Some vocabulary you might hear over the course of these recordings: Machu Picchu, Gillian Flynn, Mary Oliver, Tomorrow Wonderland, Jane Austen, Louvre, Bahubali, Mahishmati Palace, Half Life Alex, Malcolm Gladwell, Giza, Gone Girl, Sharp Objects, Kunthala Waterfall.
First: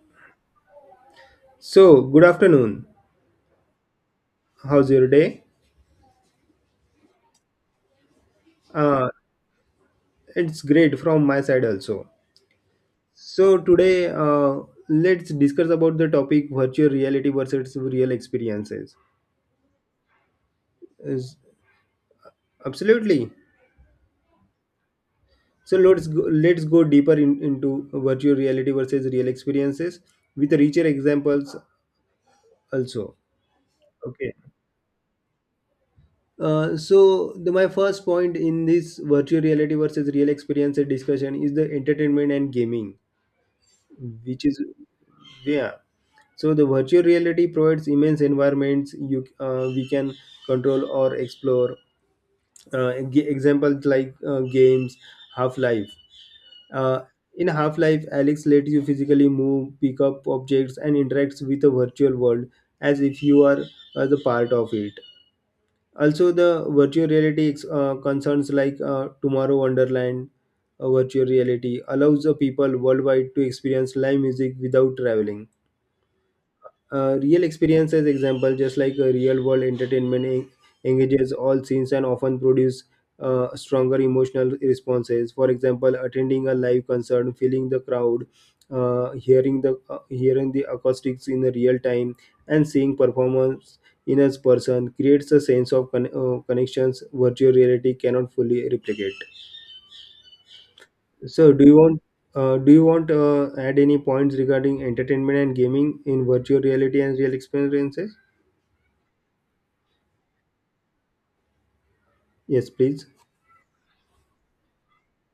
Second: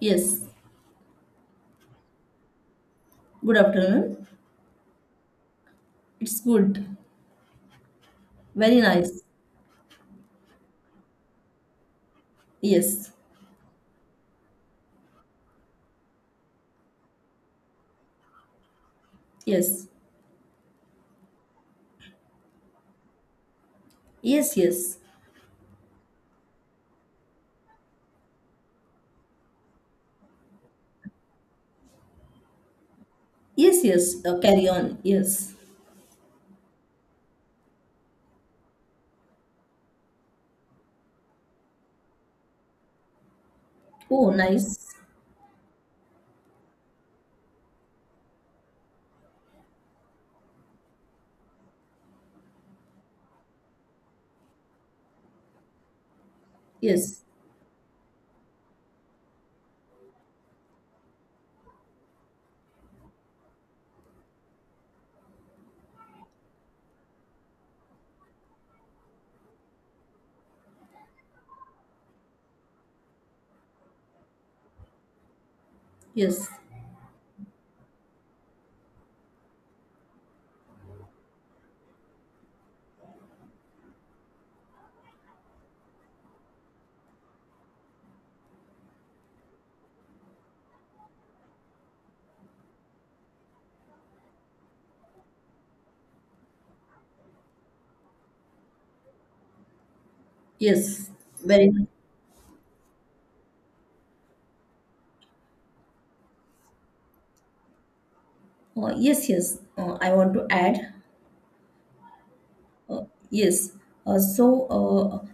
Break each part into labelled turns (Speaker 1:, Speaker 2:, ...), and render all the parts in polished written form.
Speaker 1: Yes,
Speaker 2: So, good afternoon.
Speaker 1: good afternoon.
Speaker 2: How's your day?
Speaker 1: It's good. Very
Speaker 2: Uh,
Speaker 1: nice.
Speaker 2: it's great from my side also.
Speaker 1: Yes,
Speaker 2: So, today let's discuss about the topic virtual reality versus real experiences.
Speaker 1: yes,
Speaker 2: Is absolutely.
Speaker 1: yes, yes,
Speaker 2: So let's go deeper into virtual reality versus real experiences with richer examples also.
Speaker 1: yes, yes.
Speaker 2: Okay.
Speaker 1: Carry on. Yes.
Speaker 2: So my first point in this virtual reality versus real experiences discussion is the entertainment and gaming,
Speaker 1: Oh,
Speaker 2: which is
Speaker 1: nice.
Speaker 2: yeah. So the virtual reality provides immense environments you we can control or explore. Examples like games, Half Life. Uh,
Speaker 1: Yes,
Speaker 2: in Half Life, Alex lets you physically move, pick up objects, and interacts with the virtual world as if you are the part of it. Also, the virtual reality concerns like Tomorrow Wonderland. Virtual reality allows the people worldwide to experience live music without traveling.
Speaker 1: yes,
Speaker 2: Real experiences example just like real world entertainment engages all scenes and often produce stronger emotional responses. For example, attending a live concert, feeling the crowd, hearing the acoustics in the real time, and seeing performance in a person creates a sense of connections virtual reality cannot fully replicate.
Speaker 1: yes.
Speaker 2: So
Speaker 1: Very.
Speaker 2: do you want add any points regarding entertainment and gaming in virtual reality and real experiences?
Speaker 1: Oh, yes, yes. I want to add.
Speaker 2: Yes,
Speaker 1: Uh,
Speaker 2: please.
Speaker 1: yes. Uh, so uh,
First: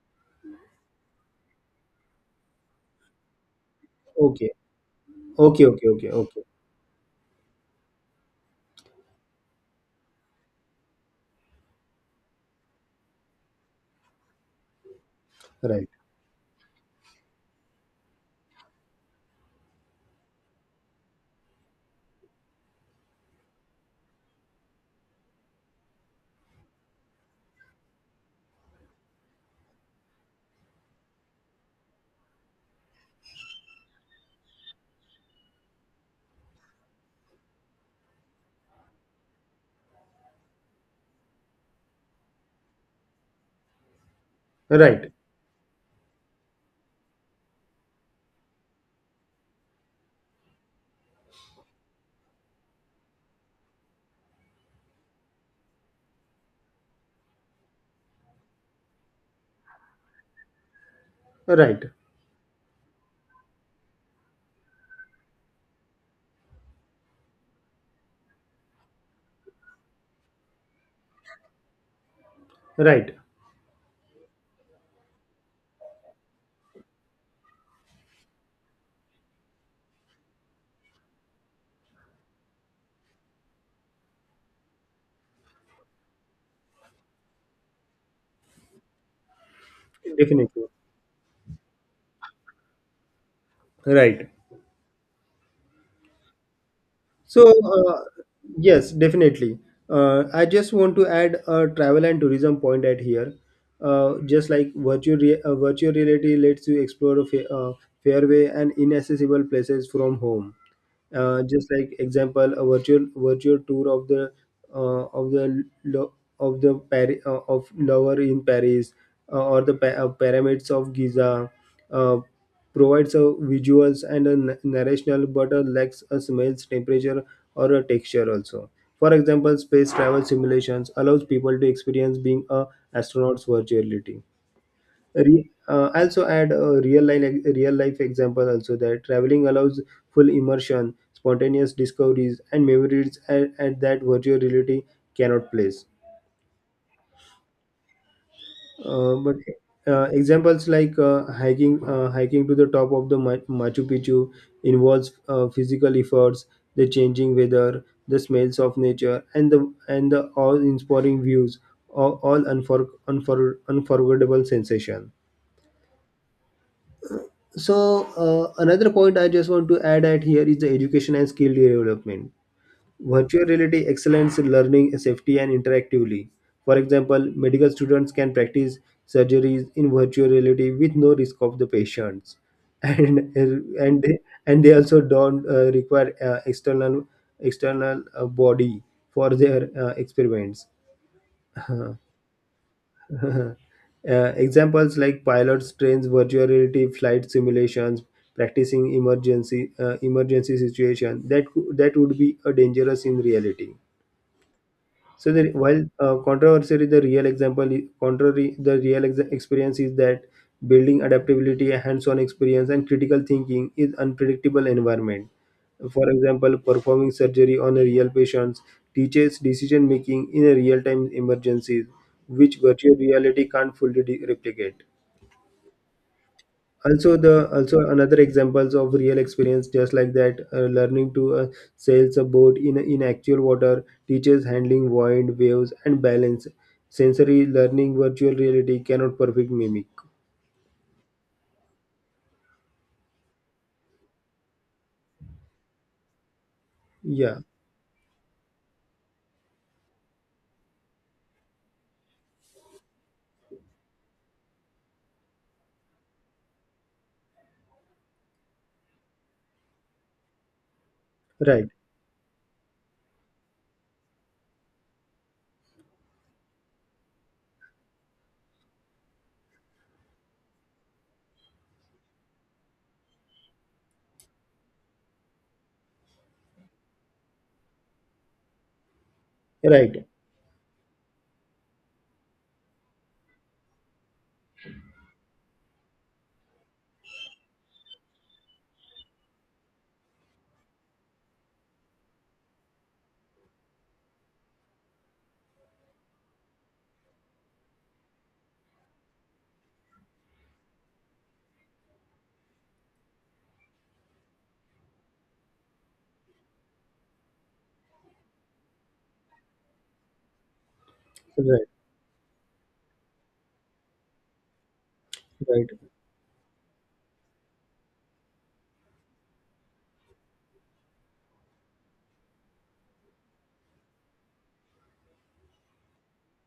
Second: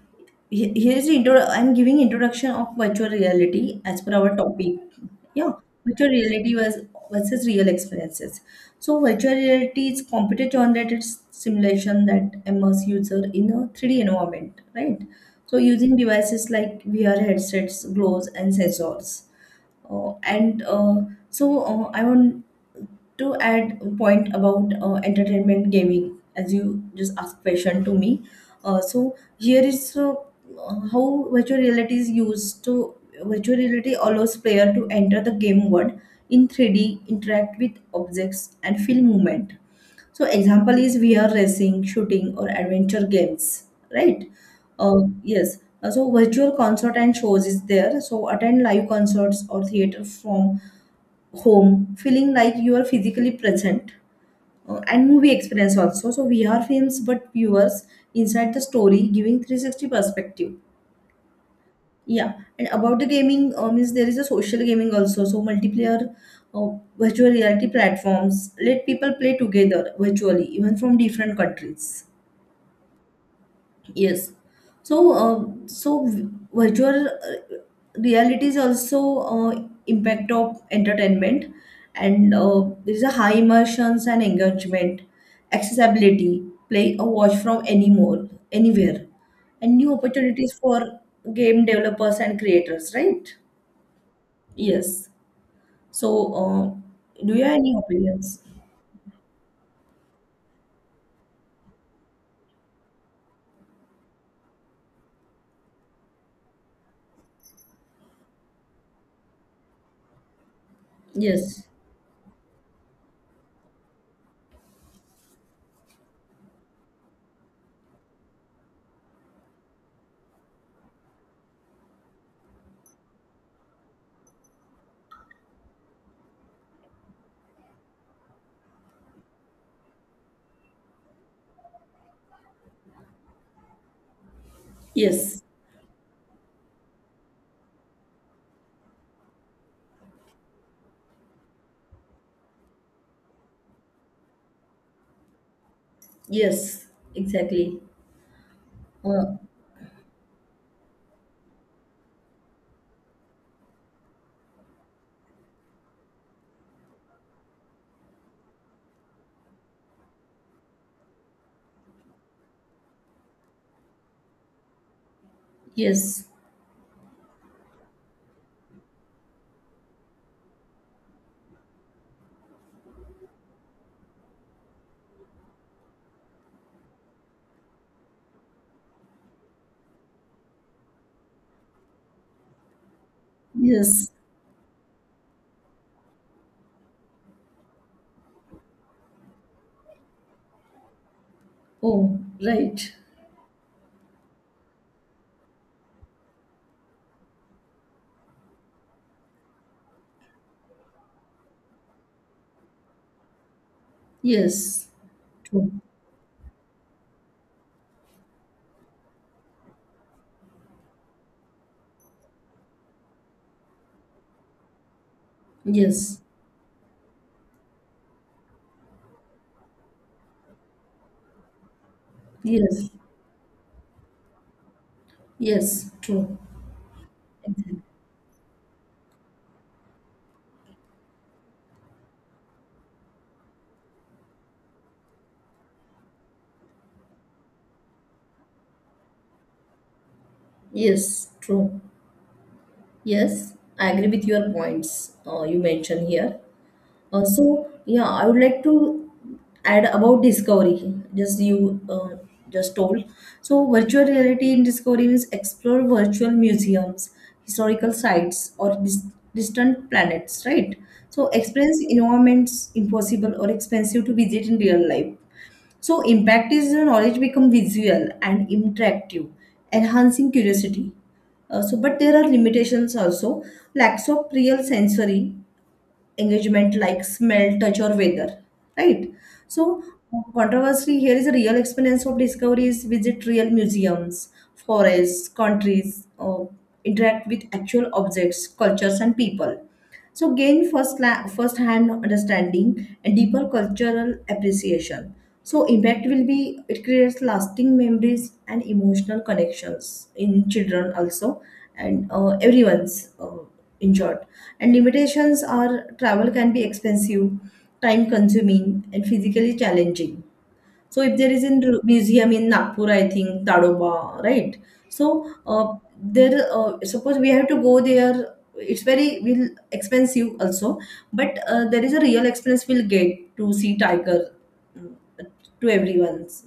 Speaker 1: Here is the intro. I'm giving introduction of virtual reality as per our
Speaker 2: Okay.
Speaker 1: topic. Yeah,
Speaker 2: Okay, okay,
Speaker 1: virtual
Speaker 2: okay, okay.
Speaker 1: reality was versus real experiences. So virtual reality is computer generated simulation that immerse user in a 3D environment, right? So
Speaker 2: Right.
Speaker 1: using devices like VR headsets, gloves, and sensors. And so I want to add a point about entertainment gaming as you just asked question to me. So here is how virtual reality is used to virtual reality allows player to enter the game world in 3D, interact with objects and feel movement. So example is vr racing, shooting or adventure games, right? uh,
Speaker 2: Right.
Speaker 1: yes. So virtual concert and shows is there, so attend live concerts or theater from home, feeling like you are physically present. And movie experience also, so vr films, but viewers inside the story giving 360 perspective.
Speaker 2: Right.
Speaker 1: Yeah, and about the gaming, means there is a social gaming also, so multiplayer uh, virtual reality platforms let people play together virtually, even from different countries.
Speaker 2: Right.
Speaker 1: Yes. So virtual reality is also impact of entertainment, and there is a high immersions and engagement, accessibility, play a watch from anymore, anywhere, and new opportunities
Speaker 2: Definitely.
Speaker 1: for game developers and creators. Right?
Speaker 2: Right.
Speaker 1: Yes. So, do you
Speaker 2: So,
Speaker 1: have any opinions?
Speaker 2: yes, definitely. I just want to add a travel and tourism point at here. Just like virtual reality lets you explore a fairway and inaccessible places from home.
Speaker 1: Yes.
Speaker 2: Just like example, a virtual tour of the uh, of the lo- of the of Louvre in Paris, or the pyramids of Giza, uh, provides a visuals and a narrational, but a lacks a smells, temperature or a texture also. For example, space travel simulations allows people to experience being a astronaut's virtuality.
Speaker 1: Yes.
Speaker 2: Also add a real life example also that traveling allows full immersion, spontaneous discoveries and memories at that virtual reality cannot place.
Speaker 1: Yes. Exactly. Uh,
Speaker 2: But examples like hiking to the top of the Machu Picchu involves physical efforts, the changing weather, the smells of nature, and the awe-inspiring views, all unforgettable sensation.
Speaker 1: yes.
Speaker 2: So another point I just want to add at here is the education and skill development. Virtual reality excellence in learning safety and interactively. For example, medical students can practice surgeries in virtual reality with no risk of the patients, and
Speaker 1: Yes.
Speaker 2: they also don't require external body for their experiments.
Speaker 1: Oh, right.
Speaker 2: Examples like pilots trains virtual reality flight simulations, practicing emergency situation that that would be a dangerous in reality.
Speaker 1: Yes,
Speaker 2: So
Speaker 1: true.
Speaker 2: while controversy, the real example, contrary, the experience is that building adaptability, hands-on experience, and critical thinking is unpredictable environment. For
Speaker 1: Yes,
Speaker 2: example, performing surgery on a real patients teaches decision making in a real-time emergencies, which
Speaker 1: yes,
Speaker 2: virtual reality can't fully replicate.
Speaker 1: yes, true.
Speaker 2: Also the,
Speaker 1: Exactly.
Speaker 2: also another examples of real experience just like that learning to sail a boat in actual water teaches handling wind, waves and balance, sensory learning virtual reality cannot perfect mimic.
Speaker 1: Yes, true. Yes, I agree with your points you mentioned here.
Speaker 2: Yeah.
Speaker 1: So, yeah, I would like to add about discovery, just you just told. So, virtual reality in discovery means explore virtual museums, historical sites, or distant planets, right? So,
Speaker 2: Right.
Speaker 1: experience environments impossible or expensive to visit in real life. So impact is the knowledge become visual and interactive, enhancing curiosity. So, but there are limitations also. Lacks of real sensory engagement like smell, touch, or weather, right? So,
Speaker 2: Right.
Speaker 1: controversy here is a real experience of discoveries, visit real museums, forests, countries, interact with actual objects, cultures, and people. So, gain first-hand understanding and deeper cultural appreciation. So, impact will be it creates lasting memories and emotional connections in children also, and everyone's enjoyed. And limitations are travel can be expensive, time consuming and physically challenging. So if there is a
Speaker 2: Right.
Speaker 1: museum in Nagpur, I think Tadoba, right? So
Speaker 2: Right.
Speaker 1: uh, there, suppose we have to go there. It's very will expensive also, but there is a real experience, we'll get to see tiger. mm, to everyone's,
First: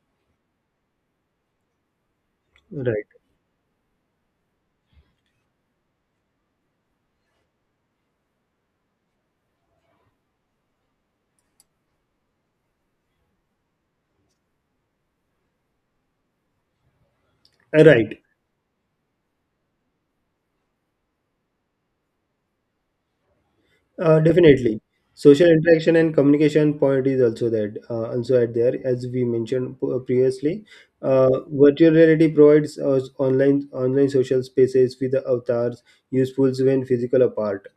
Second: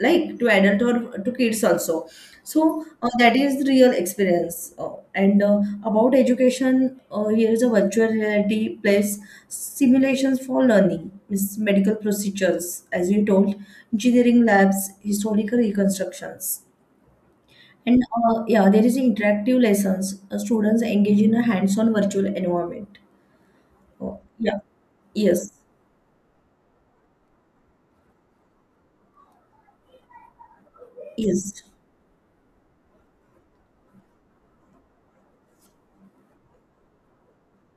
Speaker 1: like to adult or to kids also. So
Speaker 2: Right.
Speaker 1: uh, that is the real experience. And about education, here is a virtual reality place simulations for learning, means medical procedures, as you told, engineering labs, historical reconstructions. And
Speaker 2: Right.
Speaker 1: yeah, there is interactive lessons. Students engage in a hands-on virtual environment. Oh, yeah.
Speaker 2: Definitely. Social
Speaker 1: Yes.
Speaker 2: interaction and communication point is also that also at there as we mentioned previously.
Speaker 1: Yes.
Speaker 2: Virtual reality provides us online social spaces with the avatars, useful when physical apart.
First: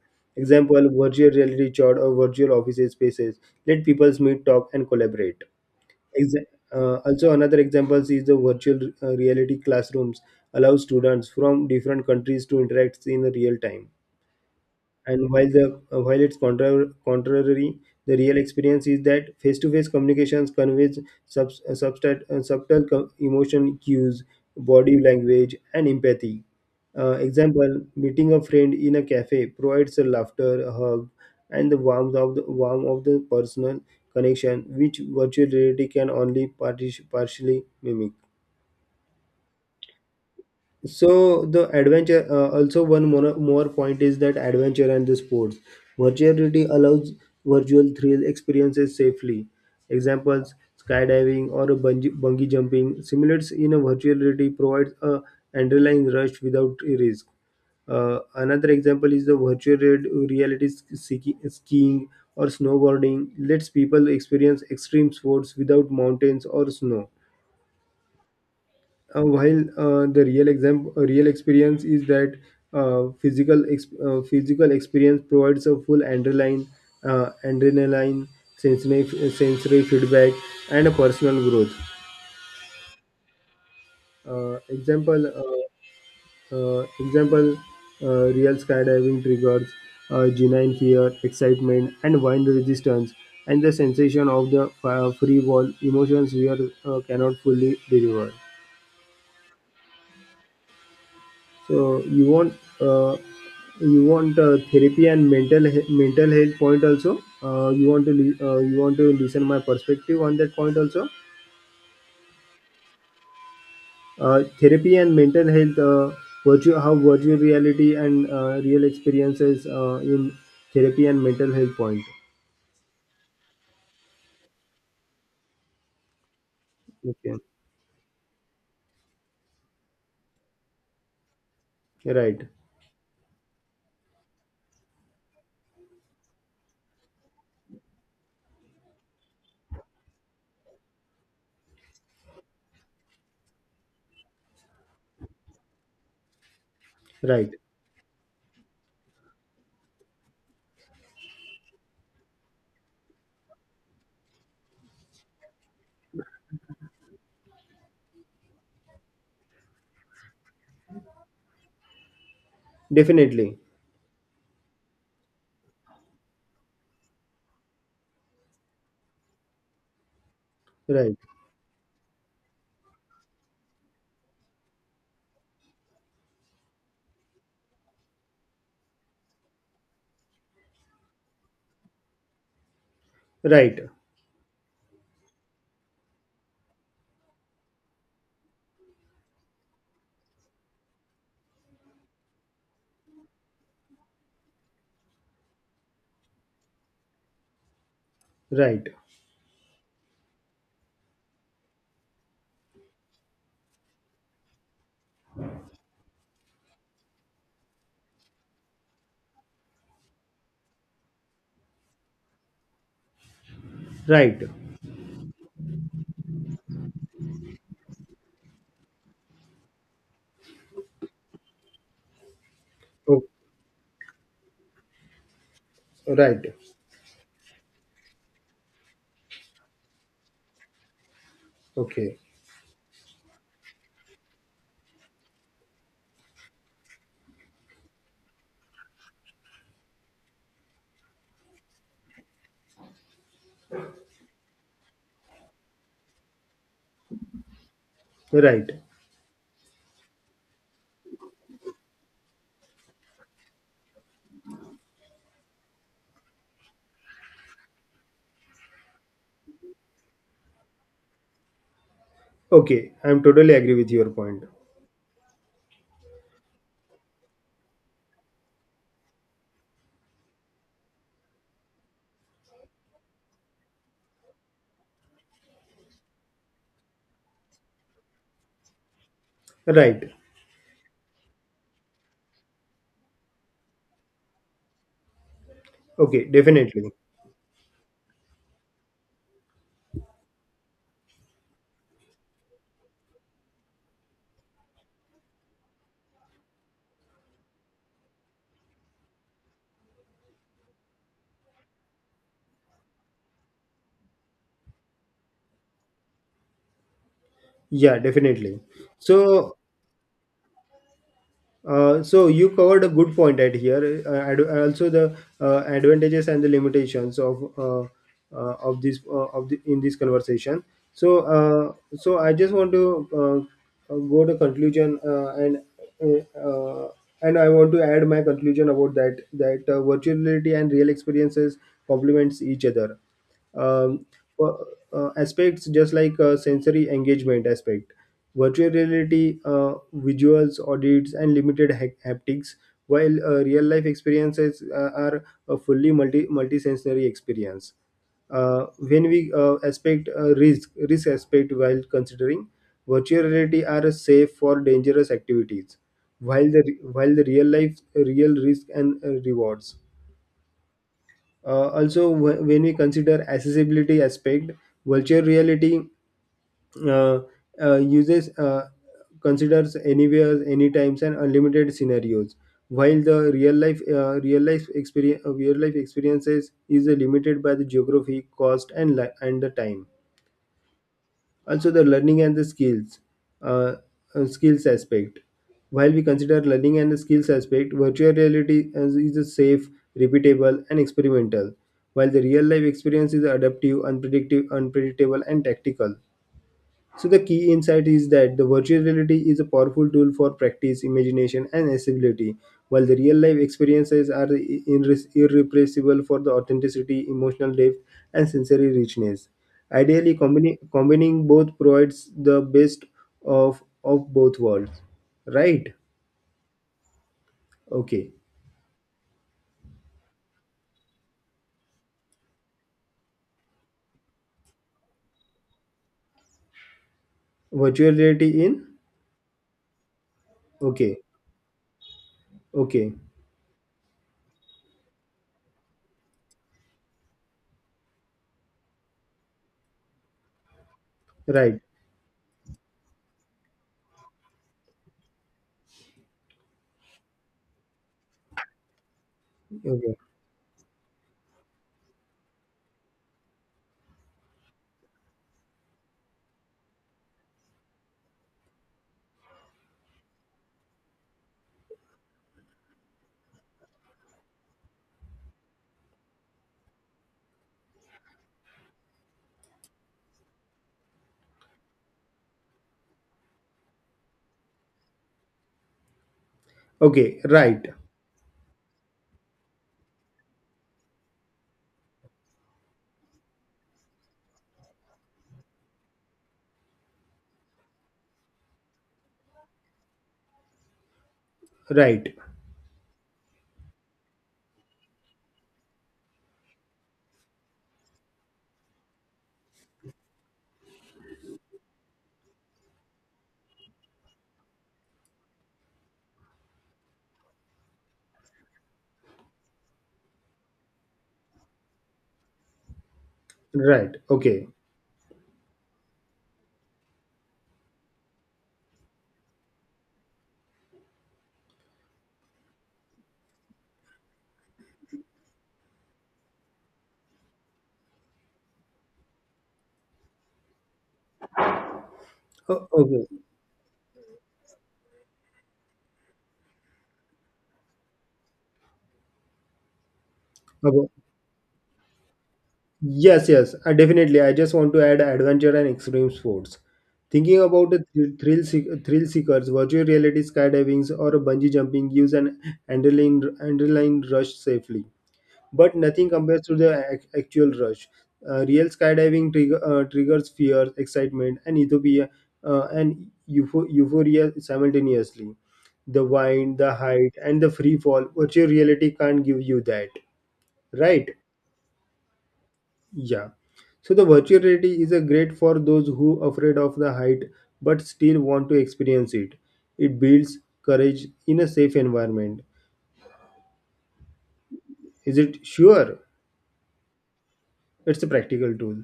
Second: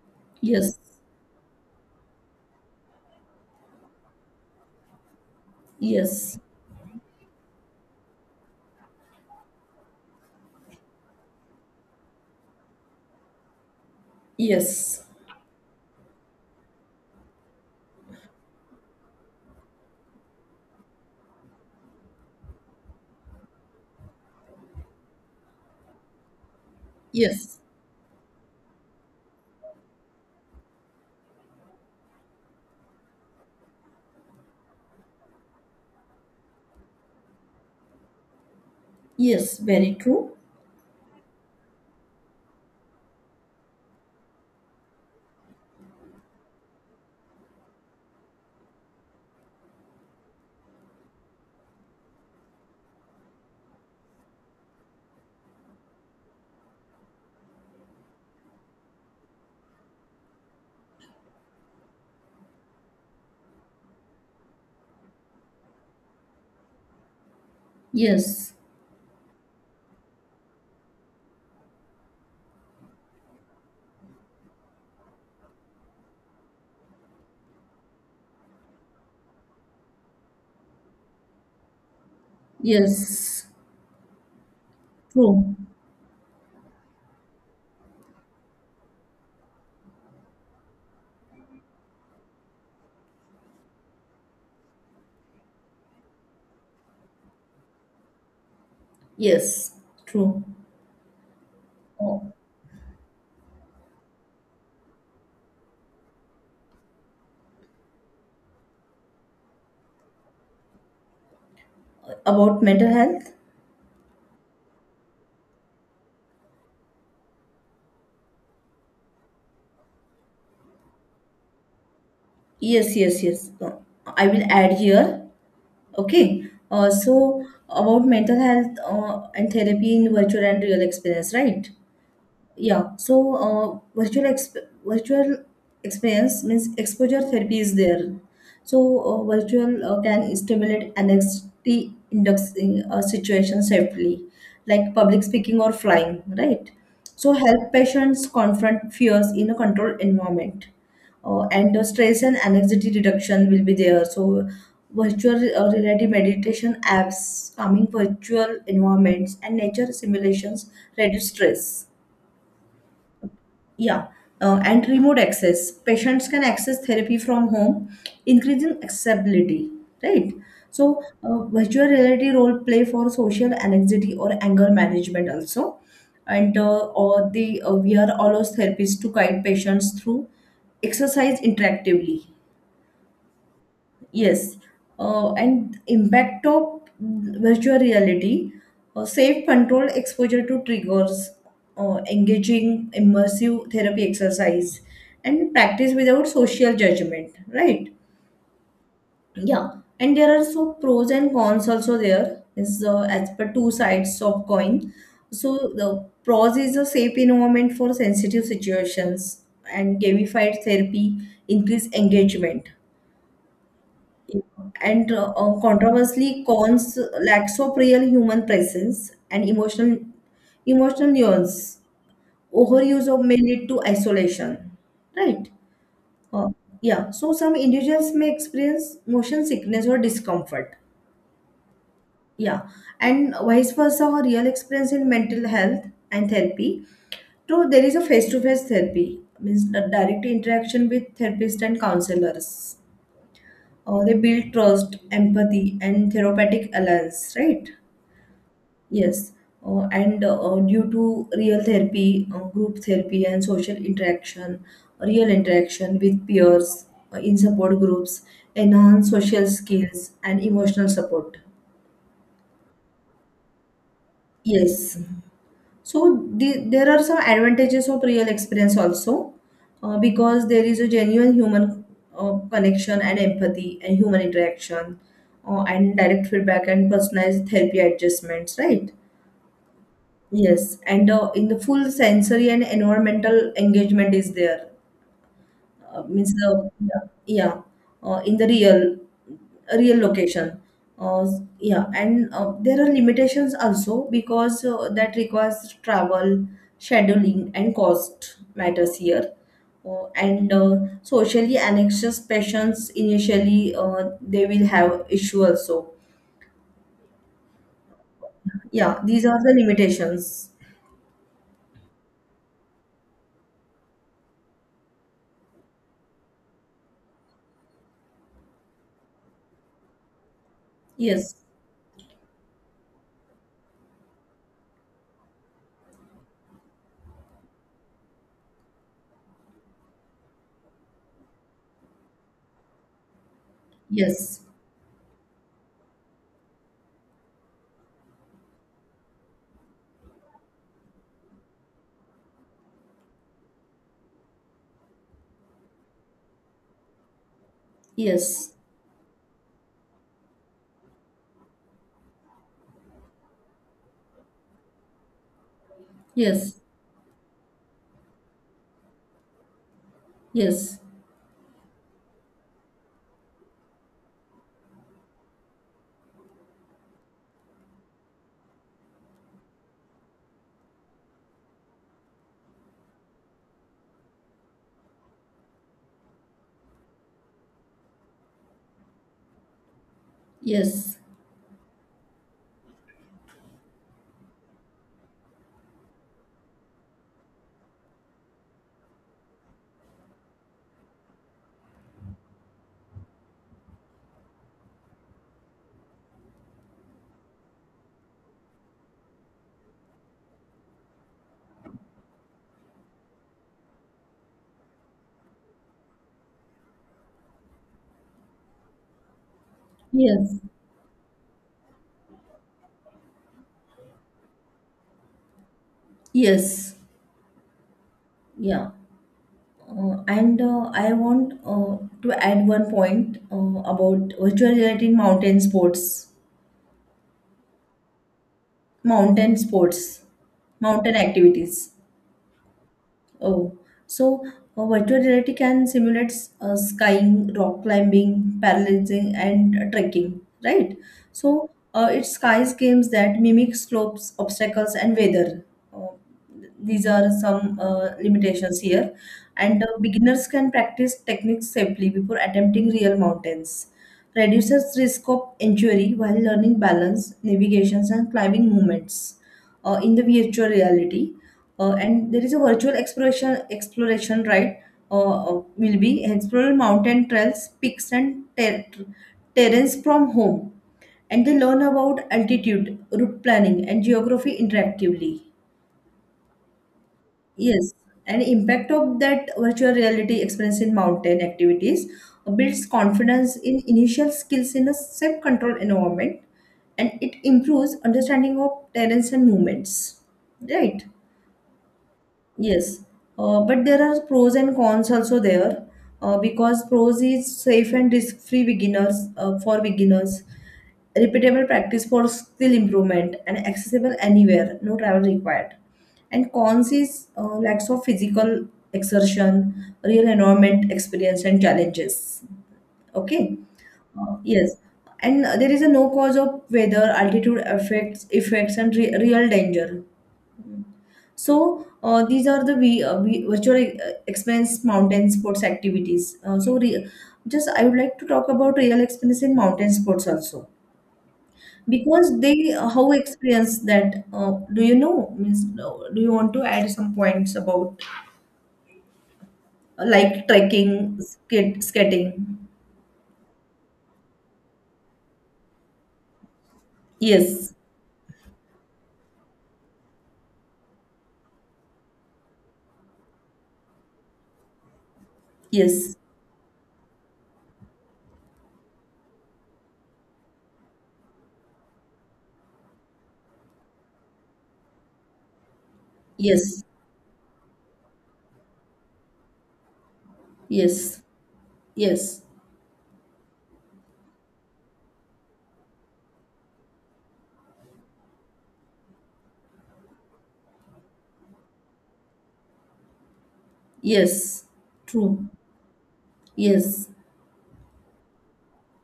Speaker 1: Yes.
Speaker 2: Example: virtual reality chat or virtual office spaces let people meet, talk, and collaborate.
Speaker 1: Yes.
Speaker 2: Exa- Also, another example is the virtual reality classrooms allow students from different countries to interact in real time.
Speaker 1: Yes.
Speaker 2: And while it's contrary, the real experience is that face-to-face communications conveys subtle emotion cues, body language, and empathy.
Speaker 1: Yes.
Speaker 2: Example: meeting a friend in a cafe provides a laughter, a hug, and the warmth of the personal connection, which virtual reality can only partially mimic.
Speaker 1: Yes. Very true.
Speaker 2: So the adventure, more point is that adventure and the sports. Virtuality allows virtual thrill experiences safely. Examples, skydiving or a bungee jumping simulates in a virtuality provides a underlying rush without risk. Uh, another example is the virtual reality skiing or snowboarding lets people experience extreme sports without mountains or snow.
Speaker 1: Yes.
Speaker 2: Uh, while the real experience is that physical experience provides a full adrenaline, sensory sensory feedback and a personal growth.
Speaker 1: Yes.
Speaker 2: Example
Speaker 1: True.
Speaker 2: example Real skydiving triggers genuine fear, excitement and wind resistance, and the sensation of the free fall emotions we are, cannot fully deliver.
Speaker 1: Yes. True.
Speaker 2: So
Speaker 1: Oh,
Speaker 2: uh, you want therapy and mental he- mental health point also. You want to you want to listen my perspective on that point also.
Speaker 1: about mental health?
Speaker 2: Therapy and mental health, virtual, how virtual reality and real experiences in therapy and mental health point.
Speaker 1: Yes. Yes. Yes. I will add here. Okay,
Speaker 2: Okay,
Speaker 1: so about mental health and therapy in virtual and real experience, right?
Speaker 2: right,
Speaker 1: Yeah, so virtual experience means exposure therapy is there. So virtual can stimulate anxiety inducing situation safely, like public speaking or flying, right? So
Speaker 2: right,
Speaker 1: help patients confront fears in a controlled environment. And the stress and anxiety reduction will be there, so virtual reality meditation apps, calming virtual environments and nature simulations reduce stress.
Speaker 2: definitely,
Speaker 1: Yeah, and remote access. Patients can access therapy from home, increasing accessibility, right? So,
Speaker 2: right,
Speaker 1: virtual reality role play for social anxiety or anger management also, and or the VR allows therapists to guide patients through exercise interactively.
Speaker 2: right,
Speaker 1: Yes, and impact of virtual reality, safe controlled exposure to triggers, engaging immersive therapy exercise, and practice without social judgment, right?
Speaker 2: right,
Speaker 1: Yeah, and there are so pros and cons also, there is as per two sides of coin. So the pros is a safe environment for sensitive situations, and gamified therapy increase engagement, yeah.
Speaker 2: right,
Speaker 1: And controversially, cons lacks of real human presence and emotional nuance. Overuse
Speaker 2: oh,
Speaker 1: of may lead to isolation, right? Uh,
Speaker 2: right,
Speaker 1: yeah. So some individuals may experience motion sickness or discomfort.
Speaker 2: okay,
Speaker 1: Yeah, and vice versa, a real experience in mental health and therapy. So there is a face-to-face therapy, means the direct interaction with therapist and counselors. They build trust, empathy, and therapeutic alliance, right?
Speaker 2: right,
Speaker 1: Yes. And due to real therapy, group therapy, and social interaction, real interaction with peers in support groups, enhance social skills and emotional support.
Speaker 2: okay. I'm totally agree with your point.
Speaker 1: Yes. So the, there are some advantages of real experience also, because there is a genuine human connection and empathy and human interaction, and direct feedback and personalized therapy adjustments, right?
Speaker 2: Right.
Speaker 1: Yes, and in the full sensory and environmental engagement is there.
Speaker 2: Okay,
Speaker 1: Means the,
Speaker 2: definitely.
Speaker 1: yeah. Yeah, in the real location, uh, yeah. And there are limitations also, because that requires travel scheduling and cost matters here. And socially anxious patients initially, they will have issue also.
Speaker 2: Yeah, definitely.
Speaker 1: Yeah, these are the
Speaker 2: So,
Speaker 1: limitations.
Speaker 2: so you covered a good point at here. Also, the advantages and the limitations of this of the, in this conversation. So,
Speaker 1: Yes,
Speaker 2: so I just want to go to conclusion, uh, uh, and I want to add my conclusion about that virtual reality and real experiences complements each other um,
Speaker 1: yes,
Speaker 2: uh, aspects just like sensory engagement aspect. Virtual reality visuals, audits and limited haptics, while real life experiences are a fully multisensory experience.
Speaker 1: yes,
Speaker 2: Uh, when we aspect risk risk aspect: while considering virtual reality are safe for dangerous activities, while
Speaker 1: yes,
Speaker 2: the real life, real risk and rewards.
Speaker 1: yes,
Speaker 2: Uh, also, when we consider accessibility aspect, virtual reality uh, uses considers anywhere, any times, and unlimited scenarios, while the real life experiences is limited by the geography, cost, and and the time.
Speaker 1: yes,
Speaker 2: Also the learning and the skills, uh, skills aspect: while we consider learning and the skills aspect, virtual reality is a safe, repeatable and experimental, while the real life experience is adaptive, unpredictable and tactical. So the key insight is that the virtual reality is a powerful tool for practice, imagination, and accessibility, while the real life experiences are irrepressible for the authenticity, emotional depth, and sensory richness. Ideally,
Speaker 1: yes,
Speaker 2: combining both provides the best of both worlds. Right?
Speaker 1: yes,
Speaker 2: Okay.
Speaker 1: yeah. And I want to add one point about virtual reality in mountain sports,
Speaker 2: Virtual reality in?
Speaker 1: mountain sports, mountain
Speaker 2: Okay.
Speaker 1: activities.
Speaker 2: Okay.
Speaker 1: Oh, so virtual reality can simulate skiing, rock climbing, parallelism, and trekking, right? So
Speaker 2: Right.
Speaker 1: uh, it skies games that mimic slopes, obstacles, and weather. Uh, these are some limitations here, and
Speaker 2: Okay.
Speaker 1: beginners can practice techniques safely before attempting real mountains. Reduces risk of injury while learning balance, navigations, and climbing movements in the virtual reality. And there is a virtual exploration, right? Will be explore mountain trails, peaks and terrains from home, and they learn about altitude route planning and geography interactively.
Speaker 2: Okay. Right.
Speaker 1: Yes, and impact of that virtual reality experience in mountain activities builds confidence in initial skills in a self control environment, and it improves understanding of terrains and movements, right?
Speaker 2: Right.
Speaker 1: Yes, but there are pros and cons also there, because pros is safe and risk-free beginners, for beginners, repeatable practice for skill improvement and accessible anywhere, no travel required. And cons is lacks of physical exertion, real environment experience and challenges. Okay.
Speaker 2: Right. Okay.
Speaker 1: Yes, and there is a no cause of weather, altitude effects and re real danger. So these are the virtual experience mountain sports activities. Just I would like to talk about real experience in mountain sports also, because they
Speaker 2: O-
Speaker 1: how
Speaker 2: Okay.
Speaker 1: experience that, do you know, means do you want to add some points about like
Speaker 2: Okay.
Speaker 1: trekking, skating?
Speaker 2: Yes, yes, definitely. I just want to add adventure and extreme sports. Thinking
Speaker 1: Yes,
Speaker 2: about the thrill seekers, virtual reality skydivings, or a bungee jumping gives an adrenaline rush safely, but
Speaker 1: yes,
Speaker 2: nothing compares to the actual rush. Real skydiving triggers fear, excitement, and utopia, and euphoria simultaneously. The wind,
Speaker 1: yes,
Speaker 2: the height, and the free fall. Virtual reality can't give you that,
Speaker 1: yes,
Speaker 2: right?
Speaker 1: yes,
Speaker 2: Yeah. So the virtual reality is a great for those who afraid of the height, but still want to experience it. It builds courage in a safe environment.
Speaker 1: yes.
Speaker 2: Is
Speaker 1: True.
Speaker 2: it sure?
Speaker 1: Yes,
Speaker 2: It's a practical tool.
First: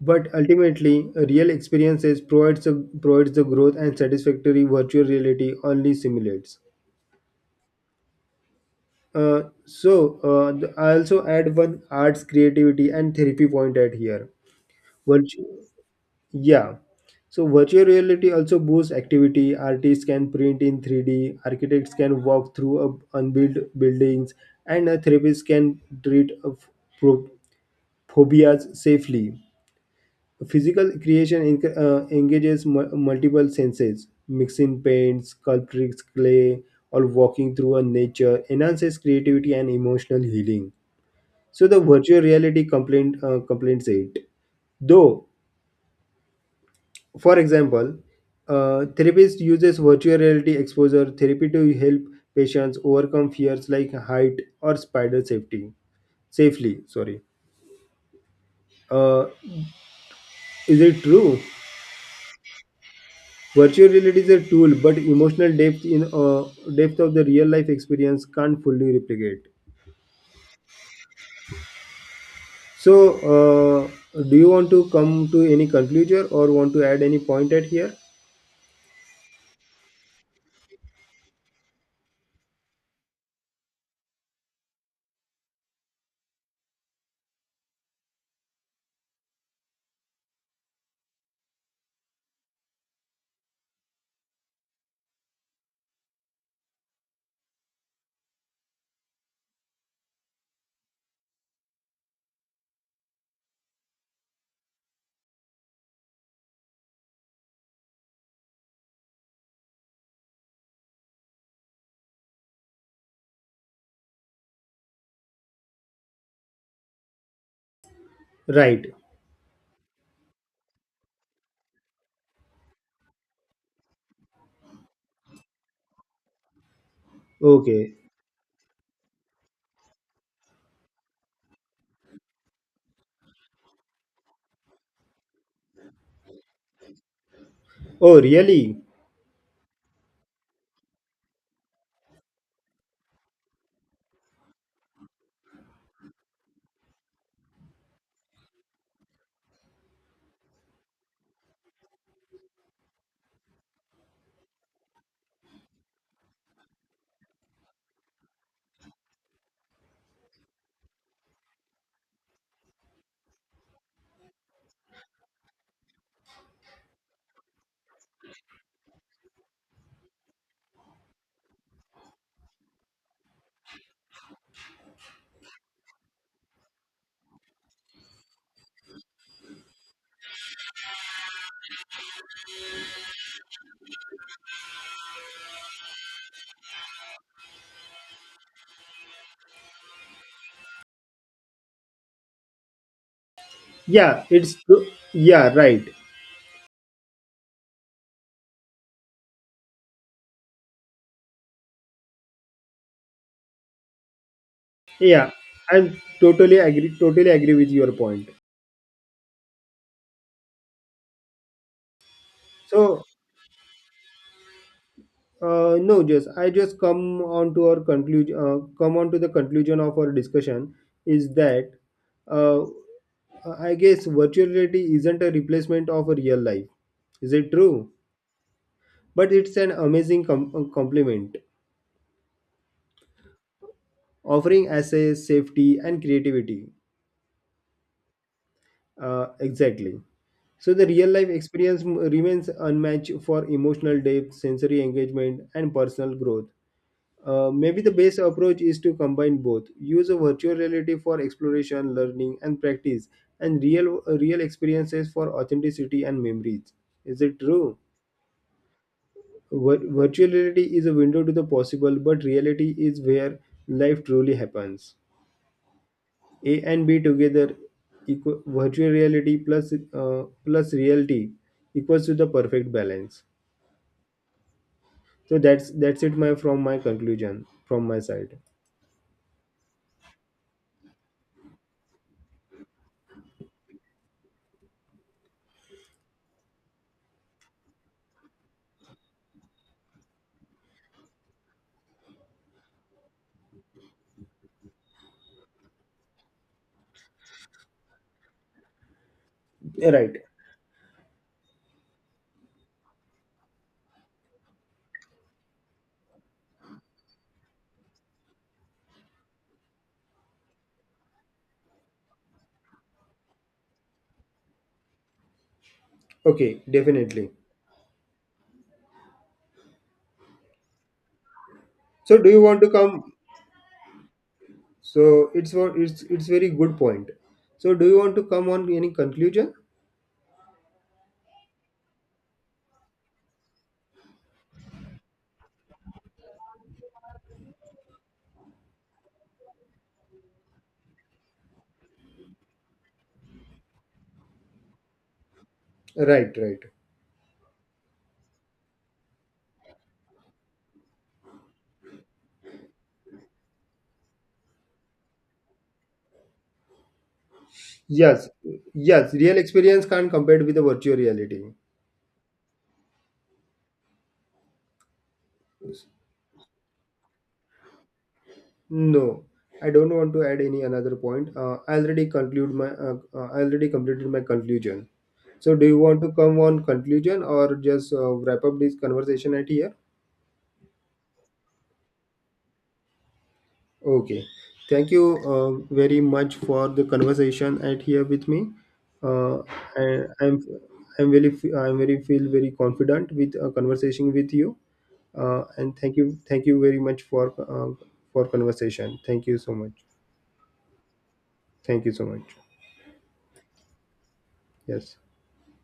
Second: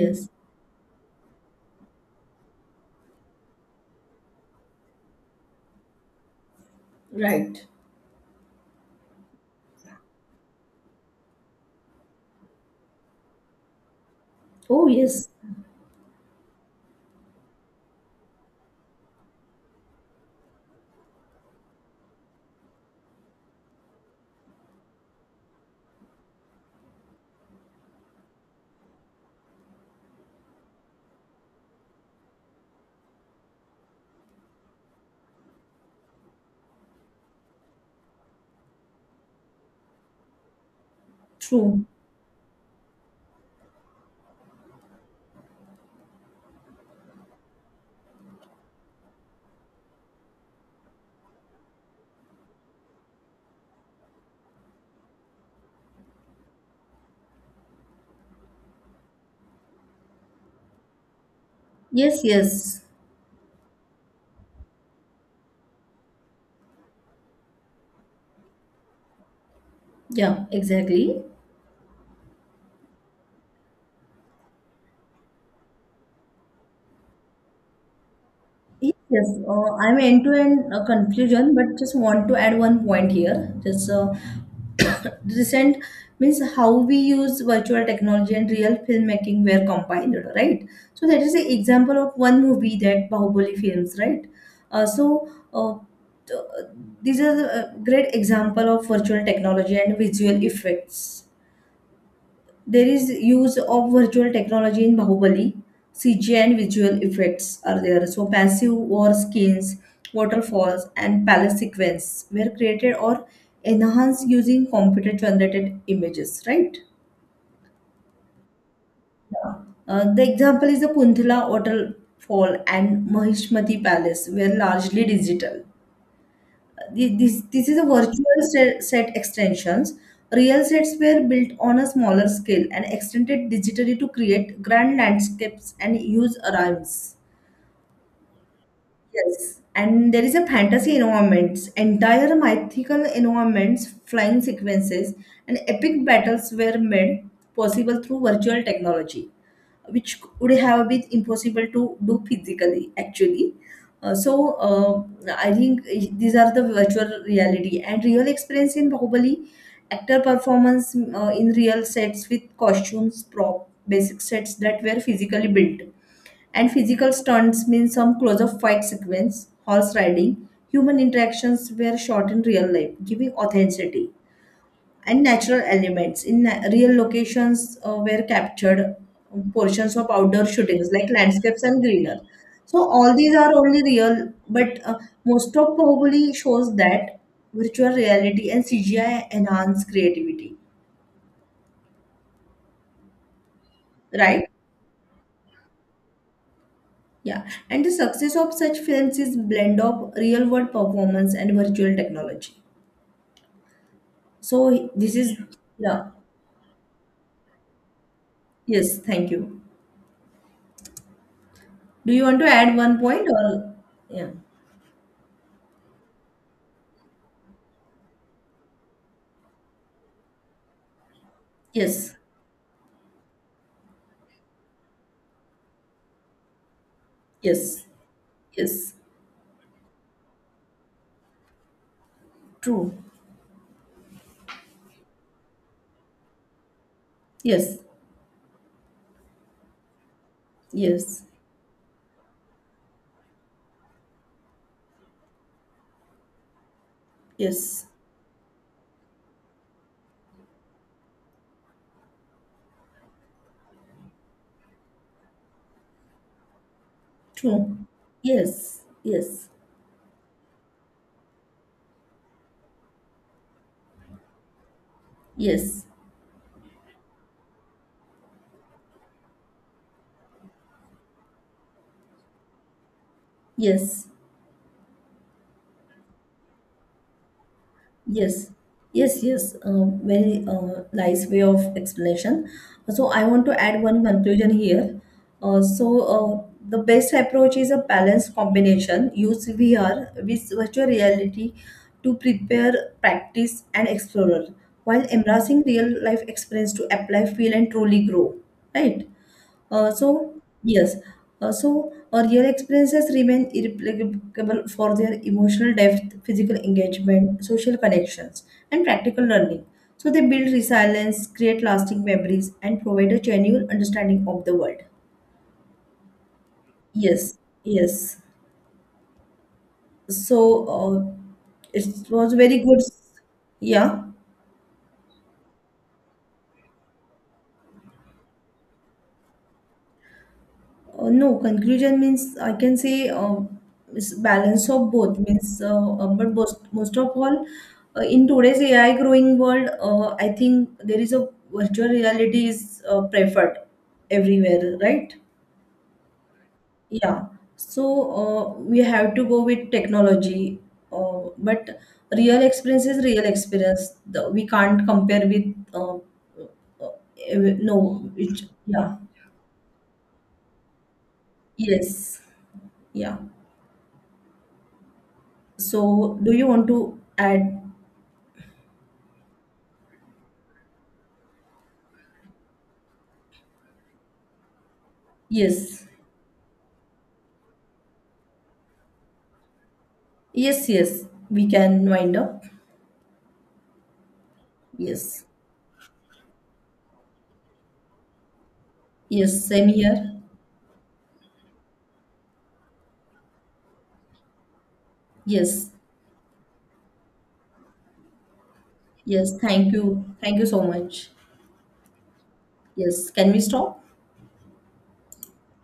Speaker 2: But ultimately, a real experiences provides a, provides the growth and satisfactory virtual reality only simulates.
Speaker 1: Right.
Speaker 2: So I also add one arts, creativity, and therapy point at here.
Speaker 1: Oh, yes.
Speaker 2: Virtu- Yeah. So virtual reality also boosts activity. Artists can print in 3D, architects can walk through unbuilt buildings, and a therapist can treat pro- phobias safely. Physical creation engages multiple senses. Mixing paints, sculpturing clay, or walking through a nature enhances creativity and emotional healing. So the
Speaker 1: True.
Speaker 2: virtual reality complaint complains it. Though, for example, therapist uses virtual reality exposure therapy to help patients overcome fears like height or spider safety safely. Sorry. Uh, is it true?
Speaker 1: Yes, yes.
Speaker 2: Virtual reality is a tool, but emotional depth in depth of the real life experience can't fully replicate.
Speaker 1: Yeah, exactly.
Speaker 2: So, do you want to come to any conclusion or want to add any point at here?
Speaker 1: Yes, I'm end-to-end confusion, but just want to add one point here. Just recent means how we use virtual technology and real filmmaking were combined, right? So that is an example of one movie, that Bahubali films, right? Uh, so uh, th- these are a great example of virtual technology and visual effects. There is use of virtual technology in Bahubali. CGI and visual effects are there. So passive war skins, waterfalls, and palace sequence were created or enhanced using computer generated images, right?
Speaker 2: Right.
Speaker 1: Yeah. The example is the Kunthala Waterfall and Mahishmati Palace were largely digital. This is a
Speaker 2: Okay.
Speaker 1: virtual set extensions. Real sets were built on a smaller scale and extended digitally to create grand landscapes and huge arrays.
Speaker 2: Oh, really?
Speaker 1: Yes, and there is a fantasy environments, entire mythical environments, flying sequences, and epic battles were made possible through virtual technology, which would have been impossible to do physically, actually. Uh, so uh, I think these are the virtual reality and real experience in Bahubali. Actor performance in real sets with costumes, prop, basic sets that were physically built, and physical stunts means some close-up fight sequence, horse riding, human interactions were shot in real life, giving authenticity. And natural elements in real locations were captured. Portions of outdoor shootings like landscapes and greener. So all these are only real, but most of probably shows that virtual reality and CGI enhance creativity,
Speaker 2: Yeah,
Speaker 1: right?
Speaker 2: it's true. Yeah, right.
Speaker 1: Yeah, and the success of such films is blend of real world performance and virtual technology. So this
Speaker 2: Yeah,
Speaker 1: is,
Speaker 2: I'm
Speaker 1: yeah.
Speaker 2: totally agree. Totally agree with your point.
Speaker 1: Yes, thank you. Do you want to add one
Speaker 2: So,
Speaker 1: point or yeah?
Speaker 2: no, just I just come on to our conclusion. Come on to the conclusion of our discussion is that,
Speaker 1: Yes,
Speaker 2: uh, I guess virtual reality isn't a replacement of a real life. Is it
Speaker 1: yes,
Speaker 2: true?
Speaker 1: yes.
Speaker 2: But it's an amazing complement,
Speaker 1: True.
Speaker 2: offering access, safety, and creativity.
Speaker 1: Yes,
Speaker 2: Exactly. So the real
Speaker 1: yes,
Speaker 2: life experience remains unmatched for emotional depth, sensory engagement, and personal growth. Maybe
Speaker 1: yes.
Speaker 2: the best approach is to combine both. Use a virtual reality for exploration, learning, and practice, and real experiences for authenticity and memories. Is it
Speaker 1: True.
Speaker 2: true?
Speaker 1: Yes, yes,
Speaker 2: Virtual reality is a window to the possible, but reality is where life truly happens.
Speaker 1: yes,
Speaker 2: A and B together, equal, virtual reality plus plus reality equals to the perfect balance.
Speaker 1: yes.
Speaker 2: So that's it. My from my conclusion from my side.
Speaker 1: Yes, yes, yes. Very nice way of explanation. So I want to add one conclusion here. So the best approach is a balanced combination. Use VR with virtual reality to prepare, practice, and explore, while embracing real life experience to apply, feel, and truly grow. Right.
Speaker 2: Right.
Speaker 1: So, yes, real experiences remain irreplicable for their emotional depth, physical engagement, social connections, and practical learning. So, they build resilience, create lasting memories, and provide a genuine understanding of the world.
Speaker 2: Okay. Definitely.
Speaker 1: Yes, yes. So, it
Speaker 2: So do
Speaker 1: was
Speaker 2: you
Speaker 1: very
Speaker 2: want to
Speaker 1: good.
Speaker 2: come?
Speaker 1: Yeah.
Speaker 2: So it's wa- it's very good point. So do you want to come on any conclusion?
Speaker 1: No, conclusion means I can say, is balance of both means, but most of all, in today's AI growing world, I think there is a virtual reality is preferred everywhere, right?
Speaker 2: Right, right.
Speaker 1: Yeah. So we have to go with technology, but real experience is real experience. We can't compare with no,
Speaker 2: Yes,
Speaker 1: it, yeah,
Speaker 2: yes. Real experience can't compare with the virtual reality.
Speaker 1: yes, yeah. So, do you want to add?
Speaker 2: No, I don't want to add any another point. I already conclude my , I already completed my conclusion. So do you
Speaker 1: Yes,
Speaker 2: want to come on conclusion or just wrap up this conversation at here?
Speaker 1: yes, yes. We can wind up.
Speaker 2: Okay. Thank you
Speaker 1: Yes,
Speaker 2: very much for the conversation at here with me. Uh,
Speaker 1: yes. Same
Speaker 2: I,
Speaker 1: here.
Speaker 2: I'm I'm I'm very feel very confident with a conversation with you.
Speaker 1: Yes,
Speaker 2: And thank you very much for conversation. Thank
Speaker 1: yes.
Speaker 2: you so
Speaker 1: Thank
Speaker 2: much.
Speaker 1: you. Thank you so much.
Speaker 2: Thank you so much.
Speaker 1: Yes. Can we stop?
Speaker 2: Yes.